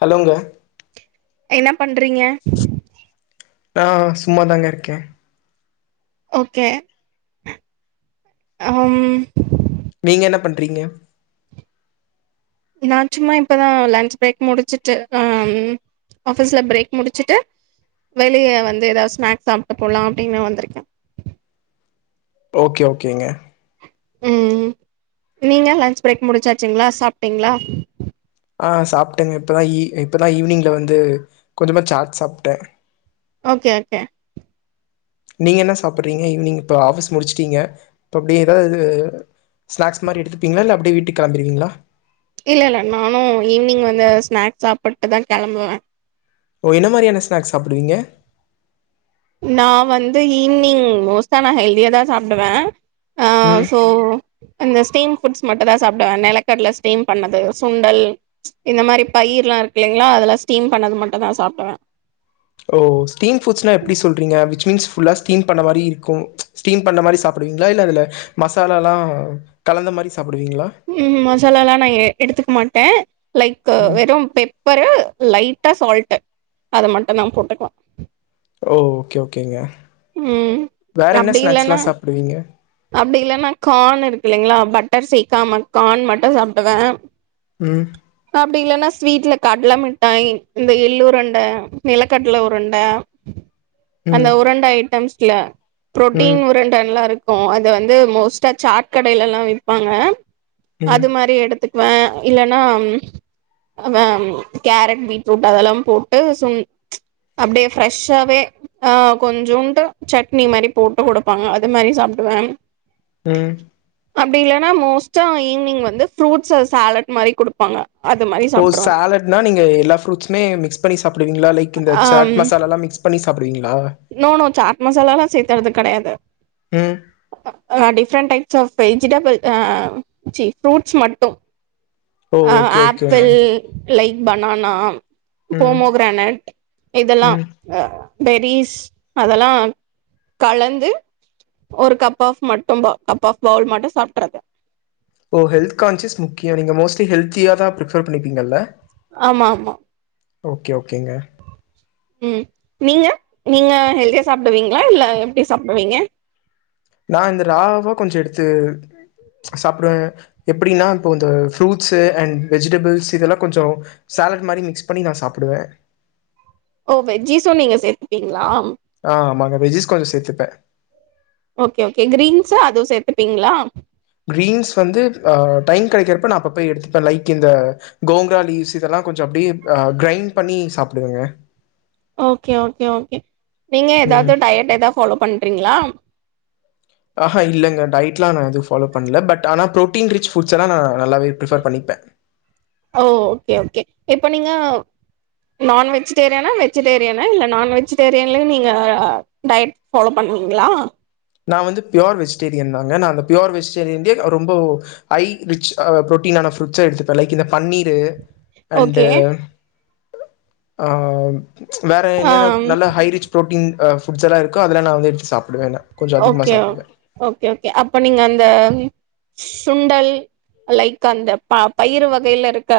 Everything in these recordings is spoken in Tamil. ஹலோங்க என்ன பண்றீங்க ஆ சும்மாதாங்க இருக்கே ஓகே அம் நீங்க என்ன பண்றீங்க நா சும்மா இப்பதா லன்ஞ்ச் பிரேக் முடிச்சிட்டு ஆ ஆஃபீஸ்ல பிரேக் முடிச்சிட்டு வெளிய வந்து ஏதாது ஸ்நாக்ஸ் சாப்ட்டு போலா அப்டின்னு வந்துருக்கே ஓகே ஓகேங்க ம் நீங்க லன்ஞ்ச் பிரேக் முடிச்சாச்சுங்களா சாப்ட்டீங்களா ஆ சாப்ட்டேங்க இப்பதா ஈ இப்பதா ஈவினிங்ல வந்து கொஞ்சமா சாட் சாப்ட்டே ஓகே ஓகே நீங்க என்ன சாப்டுறீங்க ஈவினிங் இப்ப ஆபீஸ் முடிச்சிட்டீங்க இப்ப அப்டி ஏதாது இது ஸ்நாக்ஸ் மாரி எடுத்துப்பீங்களா இல்ல அப்டியே வீட்டுக்கு கெளம்பிருவீங்களா இல்ல இல்ல நானு ஈவினிங் வந்து ஸ்நாக்ஸ் சாப்பிட்டு தா கெளம்புவே ஓ என்ன மாரியான ஸ்நாக்ஸ் சாப்டுவீங்க நா வந்து ஈவினிங் மோஸ்டா நா ஹெல்தியா தா சாப்டுவே ஆ ம் சோ அந்த ஸ்டீம் ஃபுட்ஸ் மட்டு தா சாப்டுவே நெலக்கடல ஸ்டீம் பண்ணது சுண்டல் இந்த மாரி பயிர்ல்லா இருக்கு இல்லைங்களா அதெல்லா ஸ்டீம் பண்ணது மட்டு தா சாப்டுவே ஓ ஸ்டீம் ஃபுட்ஸ்னா எப்டி சொல்றீங்க விச் மீன்ஸ் ஃபுல்லா ஸ்டீம் பண்ண மாரி இருக்கு ஸ்டீம் பண்ண மாரி சாப்டுவீங்களா இல்ல அதுல மசாலல்லா கலந்த மாரி சாப் ம் மசாலாலா நா எ எடுத்துக்க மாட்டே லைக்கு வெறும் பெப்பரு லைட்டா சால்ட்டு அத மட்டு தா போட்டுக்லா ஓ ஓகே ஓகேங்க ம் வேற என்ன அப்டி இல்லனா ஸ்நாக்ஸ்லா சாப்புடுவீங்க அப்டி இல்லனா கார்ன் இருக்கு இல்லைங்ளா பட்டர் சேக்காம கார்ன் மட்டு சாப்டுவே ம் அப்டி இல்லனா ஸ் ஸ்வீட்ல கட்ல மிட்டாய் இந்த எள்ளுருண்ட நெலக்கட்ல உருண்ட அந்த ம் உருண்ட ஐட்டம்ஸ்ல ம் ப்ரோட்டீன் உருண்டல்லா இருக் கு அது வந்து மோஸ்டா சாட் கடைலலா விப்பாங்க ம் அது மாரி எடுத்துக் வே இல்லனா ம் ஆ மேம் கேரட் பீட்ரூட் அதெல்லாம் போட்டு சொங் அப்டியே ஃப்ரெஷ்ஷாவே ஆ கொஞ்சோன்டு சட்னி மாரி போட்டுக் குடுப்பாங்க அது மாரி சாப் ட்டுவே ம் அப்டி இல்லனா மோஸ்ட்டா ஈவ்னிங் வந்து ஃப்ரூட்ஸு சாலட் மாரி குடுப்பாங்க அது மாரி ஓ சாப்ட்ருவே சாலட்னா நீங்க எல்லா ஃப்ரூட்ஸ்மே மிக்ஸ் பண்ணி சா சாப்டுவீங்களா லைக் இந்த சாட் ஆம் மசாலாலா மிக்ஸ் பண்ணி சாப்டுவீங்க நோ நோ சாட் மசாலாலா சேத்தறது கெடையாது ம் ஆ டிஃப்ரெண்ட் டைப்ஸ் ஆஃப் வெஜிடபிள் ஆ சீ ஃப்ரூட்ஸ் மட்டு ஓ ஆ ஓகே ஓகேங்க ஆப்பிள் லைக் பனானா ம் போமோகிரானட் இதெல்லா ம் அ பெரிஸ் அதெல்லா கலந்து ஒரு கப் ஆஃப் மட்டுபா கப் ஆஃப் பவுல் மட்டு சாப்ட்றது ஓ ஹெல்த் கான்சியஸ் முக்கிய நீங்க மோஸ்ட்லி ஹெல்தியா தா பிரிஃபர் பண்ணிப்பீங்கல்ல ஆமாம்மா ஓகே ஓகேங்க ம் நீங்க நீங்க ஹெல்தியா சாப்டுவீங்ளா இல்ல எப்டி சாப்டுவீங்க நா இந்த ராவா கொஞ்ச எடுத்து சாப்பிடுவேன் எப்படின்னா இப்போ சாப்டுவே எப்டினா இப்போ இந்த ஃப்ரூட்ஸு அன் வெஜிடபிள்ஸ் இதெல்லா கொஞ்ச சா சாலட் மாரி மிக்ஸ் பண்ணி நா சாப்டுவே ஓ வெஜ்ஜிஸு நீங்க சேத்துப்பீங்ளா ஆ ஆமாங்க வெஜிஸ் கொஞ்ச சேத்துப்பே ஓகே ஓகே கிரீன்ஸு அது சேத்துப்பீங்ளா கிரீன்ஸ் வந்து அ டைம் கெடைக்கிறப்ப நா அப்ப போய் எடுத்துப்பே லைக் இந்த கோங்ராலீவ்ஸ் இதெல்லா கொஞ்ச அப்டியே அ கிரைண்ட் பண்ணி சாப்டுவேங்க ஓகே ஓகே ஓகே நீங்க ம். எதாவ்து டயட் எதா ஃபாலோ பண்றீங்ளா ஆஹா இல்லங்க டய்ட்லா நா எது ஃபாலோ பண்ல பட் ஆனா ப்ரோட்டீன் ரிச் ஃபுட்ஸ்ஸெல்லா நா நல்லாவே பிரிஃபர் பண்ணிப்பே ஓ ஓகே ஓகே இப்ப நீங்க நான் வெஜ்டேரியனா வெஜிடேரியனா இல்ல நான் வெஜ்டேரியன்லயு நீங்க டயட் ஃபாலோ பண் றீங்ளா நா வந்து பியோர் வெஜிடேரியன் தாங்க நா அந்த பியோர் வெஜிடேரியன்லே ஆ ரொம்போ ஹை ரிச் அ புரோட்டீனா நா ஃப்ரூட்ஸ்ஸா எடுத்துப்பே லைக் இந்த பன்னீரு அண்டு ஓகே ஆம் வேற ஆ என்னென்ன நல்ல ஹை ரிச் ப்ரோட்டீன் அ ஃபுட்ஸெல்லா இருக்கோ அதெல்லா நா வந்து எடுத்து சாப்டுவே நா ஓகே ஓ ஓகே ஓகே அப்ப நீங்க அந்த சுண்டல் லைக் அந்த ப பயிறு வகைல இருக்க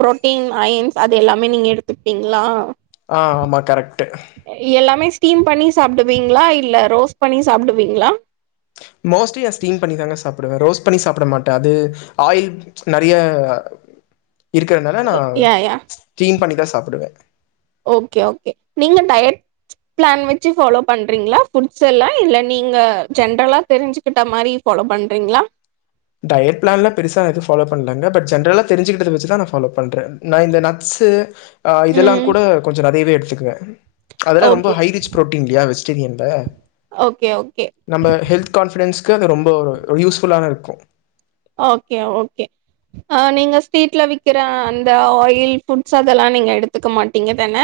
புரோட்டீன் அயன்ஸ் அது எல்லாமே நீங்க எடுத்துப் பீங்ளா ஆ ஆமா கரெக்ட் எல்லாமே ஸ்டீம் பண்ணி சாப்டுவீங்ளா இல்ல ரோஸ்ட் பண்ணி சாப்டுவீங்ளா மோஸ்ட்லி நா ஸ்டீம் பண்ணி தாங்க சாப்பிடுவே ரோஸ்ட் பண்ணி சாப்பிட மாட்டே அது ஆயில் நெறைய இருக்கறனால நா யா யா ஸ்டீம் பண்ணிதா சாப்பிடுவே ஓகே ஓகே நீங்க டயட் பிளான் வச்சு ஃபாலோ பண்றீங்களா புட்ஸ் எல்லா இல்ல நீங்க ஜென்ரலா தெரிஞ்சுக்கிட்ட மாரி ஃபாலோ பண்றீங்ளா டயட் பிளான்ல பெருசா எது ஃபாலோ பண்ணலங்க பட் ஜென்ரலா தெரிஞ்சிக்கிட்டத வச்சு தா நா ஃபாலோ பண்றே நா இந்த நட்ஸு ஆ இதெல்லா ம் கூட கொஞ்ச நெறையவே எடுத்துக்குவே அதெல்லா ரொம்ப ஓகே ஹை ரிச் புரோட்டீன் இல்லியா வெஜிடேரியன்ல ஓகே ஓகே நம்ம ஹெல்த் கான்ஃபிடன்ஸ்க்கு அது ரொம்ப யூஸ்ஃபுல்லா தா இருக்கு ஓகே ஓகே ஆ நீங்க ஸ்ட்ரீட்ல விக்கிற அந்த ஆயில் ஃபுட்ஸ் அதெல்லா நீங்க எடுத்துக்க மாட்டீங்க தான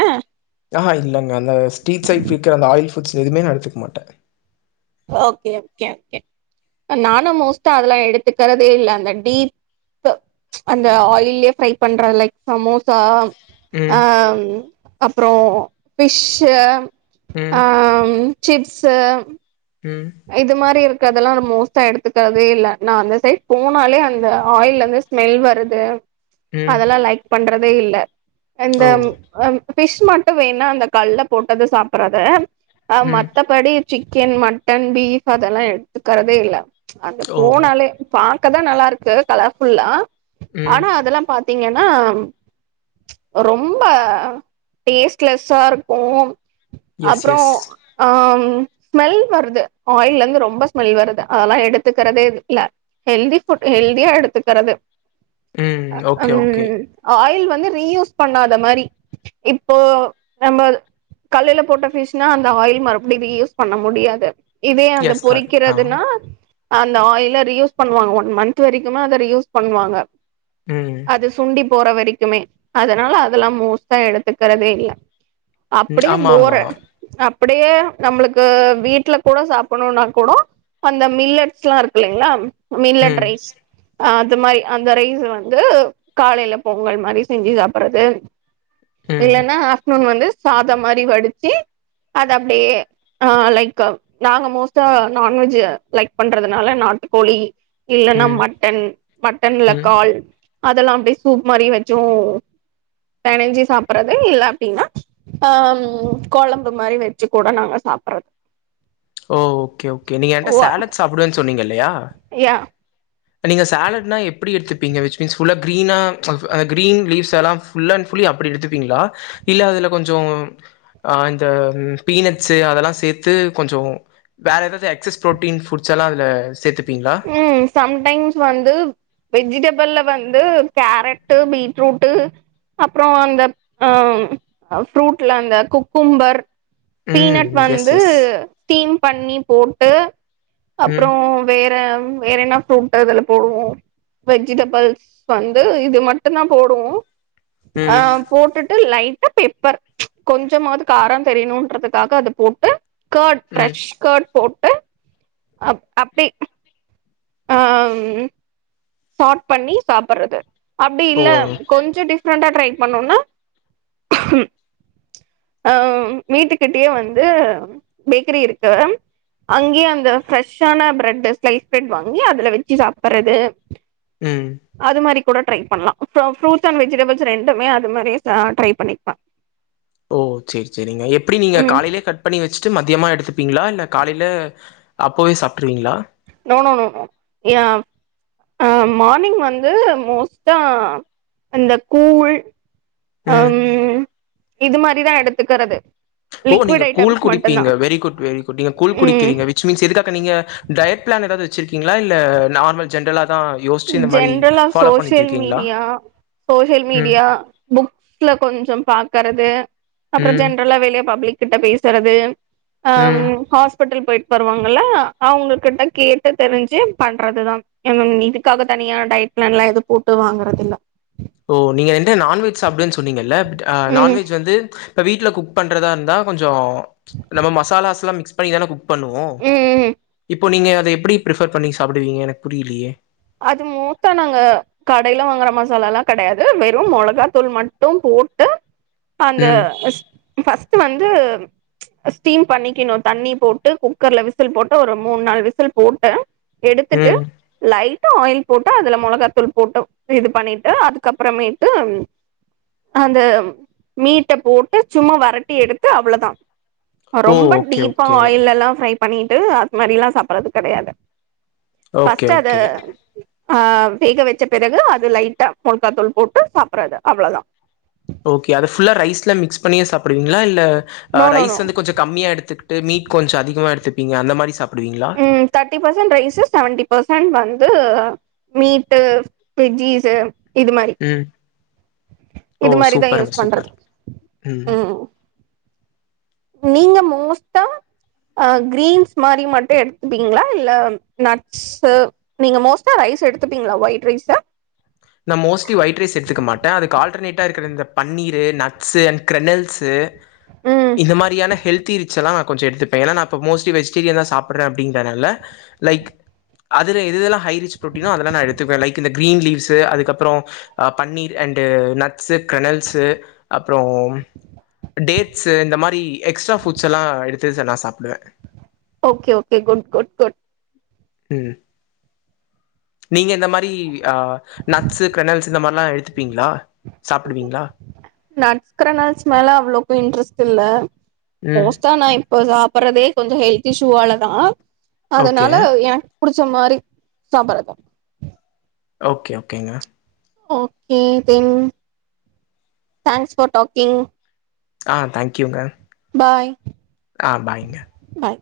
ஆ ஆ இல்லேங்க அந்த ஸ்ட்ரீட் சைட் விக்கிற அந்த ஆயில் ஃபுட்ஸ் எதுமே நா எடுத்துக்மாட்டே ஓகே ஓகே ஓகே நானு மோஸ்ட்டா அதெல்லா எடுத்துக்கறதே இல்ல அந்த டீ த அந்த ஆயிலயே ஃப்ரை பண்ற லைக் சமோசா ஆ ம் அப்புறோ பிஷ்ஷு ம் சிப்ஸு ம் இது மாரி அதெல்லா மோஸ்ட்டா எடுத்துக்கறதே இல்ல நா அந்த சைட் போனாலே அந்த ஆயில்ல இருந்து ஸ்மெல் வருது ம் அதெல்லா லைக் பண்றதே இல்ல இந்த ஓ அம் ஃபிஷ் மட்டு வேணா அந்த கல்ல போட்டது சாப்பட்றது அ ம் மத்தபடி சிக்கன் மட் டன் பீஃப் அதெல்லா எடுத்துக்கறதே இல்ல அங்க ஓ போனாலே பா க்க தா நல்லாருக்கு கலர்ஃபுல்லா ம் ஆனா அதெல்லா பாத்தீங்கன்னா ரொம்ப டேஸ்ட்லெஸ்ஸா இருக்கு எஸ் அப்புறோ எஸ் அம் ஸ்மெல் வருது ஆயில்ல இருந்து ரொம்ப ஸ்மெல் வருது அதெல்லா எடுத்துக்கிறதே இல்ல ஹெல்தி ஃபுட் ஹெல்தியா எடு த்துக்கறது ம் ஓகே அம் ஓகே ஆயில் வந் து ரீயூஸ் பண்ணாத மாரி இப்போ நம்மள் கல்லுல போட்ட ஃபிஷ்னா அந்த ஆயில் மறுபடியு ரீயூஸ் பண்ண முடியா து இதே அந்த எஸ் கரெக்ட் ஆ பொறிக்கிறதுன்னா அந்த ஆயில ரியூஸ் பண்ணுவாங்க ஒன் மந்த் வரைக்குமே அத ரியூஸ் பண்ணுவாங்க ம் அது சுண்டி போற வரைக்குமே அதனால அதெல்லா மோஸ்ட்டா எடுத்துக்கறதே இல்ல ம் அப்டியே ஆமா ஆமா போறே அப்டியே நம்மளுக்கு வீட் ல கூட சாப்புட்ணுனா கூட அந்த மில்லட்ஸ்ல்லா இருக்கில்லைங்ளா மில்லட் ம் ரைஸ் அது மாரி அந்த ரைஸ் வந்து காலைல பொங்கல் மாரி செஞ்சு சாப்பட்றது ம் இல்லைனா ஆஃப்ட்னூன் வந்து சாத மாரி வடிச்சு அத அப்டியே ஆ லைக் அ நாங்க மோஸ்ட்டா நான்வெஜ் லைக் பண்றதுனால நாட்டுக்கோழி இல்லைன்னா ம் மட்டன் மட்டன்ல ம் கால் அதெல்லா அப்டி சூப் மாரி வச்சு பெனஞ்சி சாப்பட்றது இல்ல அப்டின்னா அம் கொழம்பு மாரி வச்சு கூட நாங்க சாப்பட்ற ஓ ஓகே ஓகே நீங்க என்ட்ட வ சேலட் சாப்பிடுவேன் சொன்னீங்கில்லையா யா நீங்க சேலட்னா எப்டி எடுத்துப்பீங்க விச்சு மீீன்ஸ் ஃபுல்லா கீரீனா [unintelligible] அ கீரீன் லீவ்ஸ் எலா ஃபுல்லன் ஃபுல்லி அப்டி எடுத்துப்பீங்களா இல்ல அதுல கொஞ்சோ ஆ இந்த பீனட்ஸு அதெல்லா சேத்து கொஞ்சோ வேற ஏதாது எக்சஸ் புரோட்டீன் ஃபுட்ஸ் எலா அதுல சேத்துப் ம் சம் டைம்ஸ் வந்து வெஜிடபிள்ல வந்து கேரட்டு பீட்ரூட்டு் அப்றோ அந்த அ ஃப்ரூட்ல அந்த குக்கும்பர் ம் பீனட் எஸ் வந்து எஸ் ஸ்டீம் பண்ணி போட்டு அப்றோ ம் வேற வேற என்ன ஃப்ரூட் அதுல போவு வெஜிடபிள்ஸ் வந்து இது மட்டுந்தா போடுவோ ஆ ம் போட்டுட்டு லை ட்டா பெப்பர் கொஞ்சமாது காரோ தெரியணுன்றதுக்காக அது போட்டு கெர்டு ம் ஃப்ரெஷ் கெர்டு போட்டு அப் அப்டி ஆ சார்ட் பண்ணி சாப்பிடறது அப்டி ஓ இல்ல கொஞ்சோ டிஃப்ரெண்டா ட்ரை பண்ணுனா அ வீட்டுகிட்டயே வந்து பேக்கரி இருக்கு அங்கேயே அந்த ஃரெஷ்ஷான பிரெட் ஸ்லைஸ் பிரெட் வாங்கி அதுல வெச்சு சாப்பிடறது ம் அது மாரி கூட ட்ரை பண்லா ஃப்ரூட்ஸ் அண்ட் வெஜிடபிள்ஸ் ரெண்டுமே அது மாரியே ட்ரை பண்ணிக்கலா ஓ செரி செரிங்க எப்டி நீங்க காலைலயே கட் பண்ணி வெச்சு ட்டு மத்தியமா எடுத்துப்பீங்ளா இல்ல காலைல அப்பவே சாப்ட்ருவீங்ளா நோனோனோ இயா ஆ மார்னிங் வந்து மோஸ்டா அந்த கூழ் ம் அம் இது மாதிரிதா எடுத்துக்கிறது ஓ நீங்க கூல் குடிப்பீங்க வெரி குட் வெரி குட் நீங்க கூல் ம் குடிக்கறீங்க விச் மீன்ஸ் எதுக்காக நீங்க டயட் பிளான் எதாவது வெச்சிருக்கீங்ளா இல்ல நார்மல் ஜென்ரலா தா யோசிச்சு இந்த மாரி ஜென்ரலா ஃபாலோ பண்ணிட்டு சோசியல் இருக்கீங்களா மீடியா சோசியல் ம் மீடியா புக்ஸ்ல கொஞ்சம் பா க்கறது அப்றோ ம் ஜென்ரலா வெளிய பப்ளிக் கிட்ட பேசுறது அம் ம் ஹா ப்பிட்டல் போயிட் வருவாங்கல்ல அவுங்க கிட்ட கேட்டு தெரிஞ்சு பண்றதுதா இங்அங் மீதி அதுக்காக தனியா டையட் பிளான் எல்லா எதூ போட்டு வாங்கறது இல்ல ஓ நீங்க என்ட்ட நான்வெஜ் சாப்டுவேன் சொன்னீங்கல்ல பட் ம் நான்வெஜ் வந்து இப்போ வீட்ல் குக் பண்றதா இருந்தா கொஞ்சோ நம்ம மசாலாஸ் எல்லா மிக்ஸ் பண்ணிதான குக் பண்ணுவோ ம் இப்போ நீங்க அத எப்டி பிரிஃபர் பண்ணி சாப்பிடுவீங்க எனக்கு புரியலயே அது மூத்தா நாங்க கடைல வாங்கற மசாலா எல்லா கெடையாது வெறு மொளகாத்தூள் மட்டு போட்டு அந்த ம் ஃபர்ஸ்ட் வந்து ஸ்டீம் பண்ணிக்கணு தண்ணி போட்டு குக்கர்ல விசில் போட்டு ஒரு மூண் நாள் விசில் போட்டு எடுத்துட்டு ம் லை டு ஆயில் போட்டு அதுல மொளகாத்தூள் போட்டு இது பண்ணிட்டு அதுக்கப்புறமேட்டு அந்த மீட்ட போட்டு சும்மா வரட்டி எடுத்து அவ்ளதா ஓ ரொம்ப ஓகே டீப்பா ஓகே ஆயில் எல்லா ஃப்ரை பண்ணிட்டு அது மாரி எல்லா சாப்பிடறது கெடையாது ஓகே ஃபஸ்ட்டு ஓகே அத ஆ வேக வெச்ச பிறகு அது லைட்டா மோல்காத்தூள் போட்டு சாப்பிடறது அவ்ளதா ஓகே அத ஃபுல்லா ரைஸ்ல மிக்ஸ் பண்ணியே சாப்பிடுவீங்ளா இல்ல ஆ நோ நோ ரைஸ் நோ வந்து கொஞ்சோ கம்மியா எடுத்துக்கிட்டு மீட் கொஞ்சோ அதிகமா எடுத்துப்பீங்க அந்த மாரி சாப் ம் thirty percent rice seventy percent வந் து மீட்டு வெஜ்ஜிஸ்சு இது மாரி ம் ஓ இது மாரிதா சூப்பருங்க யூஸ் பண்றது சூப்பர் ம் நீங்க மோஸ்டா ஆ கிரீன்ஸ் மாரி மட்டு எடுத்துப்பீங்ளா இல்ல நட்ஸ்சு நீங்க மோஸ்டா ரை ஸ் எடுத்துப்பீங்ளா ஒயிட் ரைஸ்ச நா மோஸ்ட்லி ஒயிட் ரைஸ் எடுத்துக்க மாட்ட அதுக்கு ஆல்டர்நேட்டா இருக்கிற இந்த பன்னீர்று நட்ஸ்சு அண்ட் கெரெனல்ஸ்சு ம் இந்த மாரியான ஹெல்த்தி ரிச் எல்லா நா கொஞ்சோ எடுத்துப்பே ஏனா நா இப்போ மோஸ்ட்லி வெஜிடேரியன்தா சாப்பிடற அப்டிங்கறதுனால லைக் அதுல எதெது எல்லா ஹை ரிச் புரோட்டீனோ அதெல்லா நா எடுத்துப்பே லைக் இந்த கிரீன் லீவ்ஸ் து அதுக்கப்றோ பன்னீர் அண்டு நட்ஸ்சு கெரனல்ஸ்சு அப்றோ டேட்ஸ்சு இந்த மாரி எக்ஸ்ட்ரா ஃபுட்ஸ் எல்லா எடுத்து நா சாப்டுவ okay okay good good good ம் நீங்க இந்த மரி ஆ நக்ஸு க்ரனல்ஸ் இந்த மா நட்ஸ் க்ரனல்ஸ் மேல அவ்ளோக்கு இன்ட்ரஸ்ட் இல்ல ம் கோஸ்டா நா இப்ப சாப்புற்றதே கொஞ்ச ஹெல்த் இஷுவாலதா ஓகே அதனால எனக்கு புடிச்ச மாரி சாப்பறப்ப ஓகே ஓகேங்க okay then thanks for talking ஆ தேங்க்யூங்க பாய் கா பாய்ங்க பாய்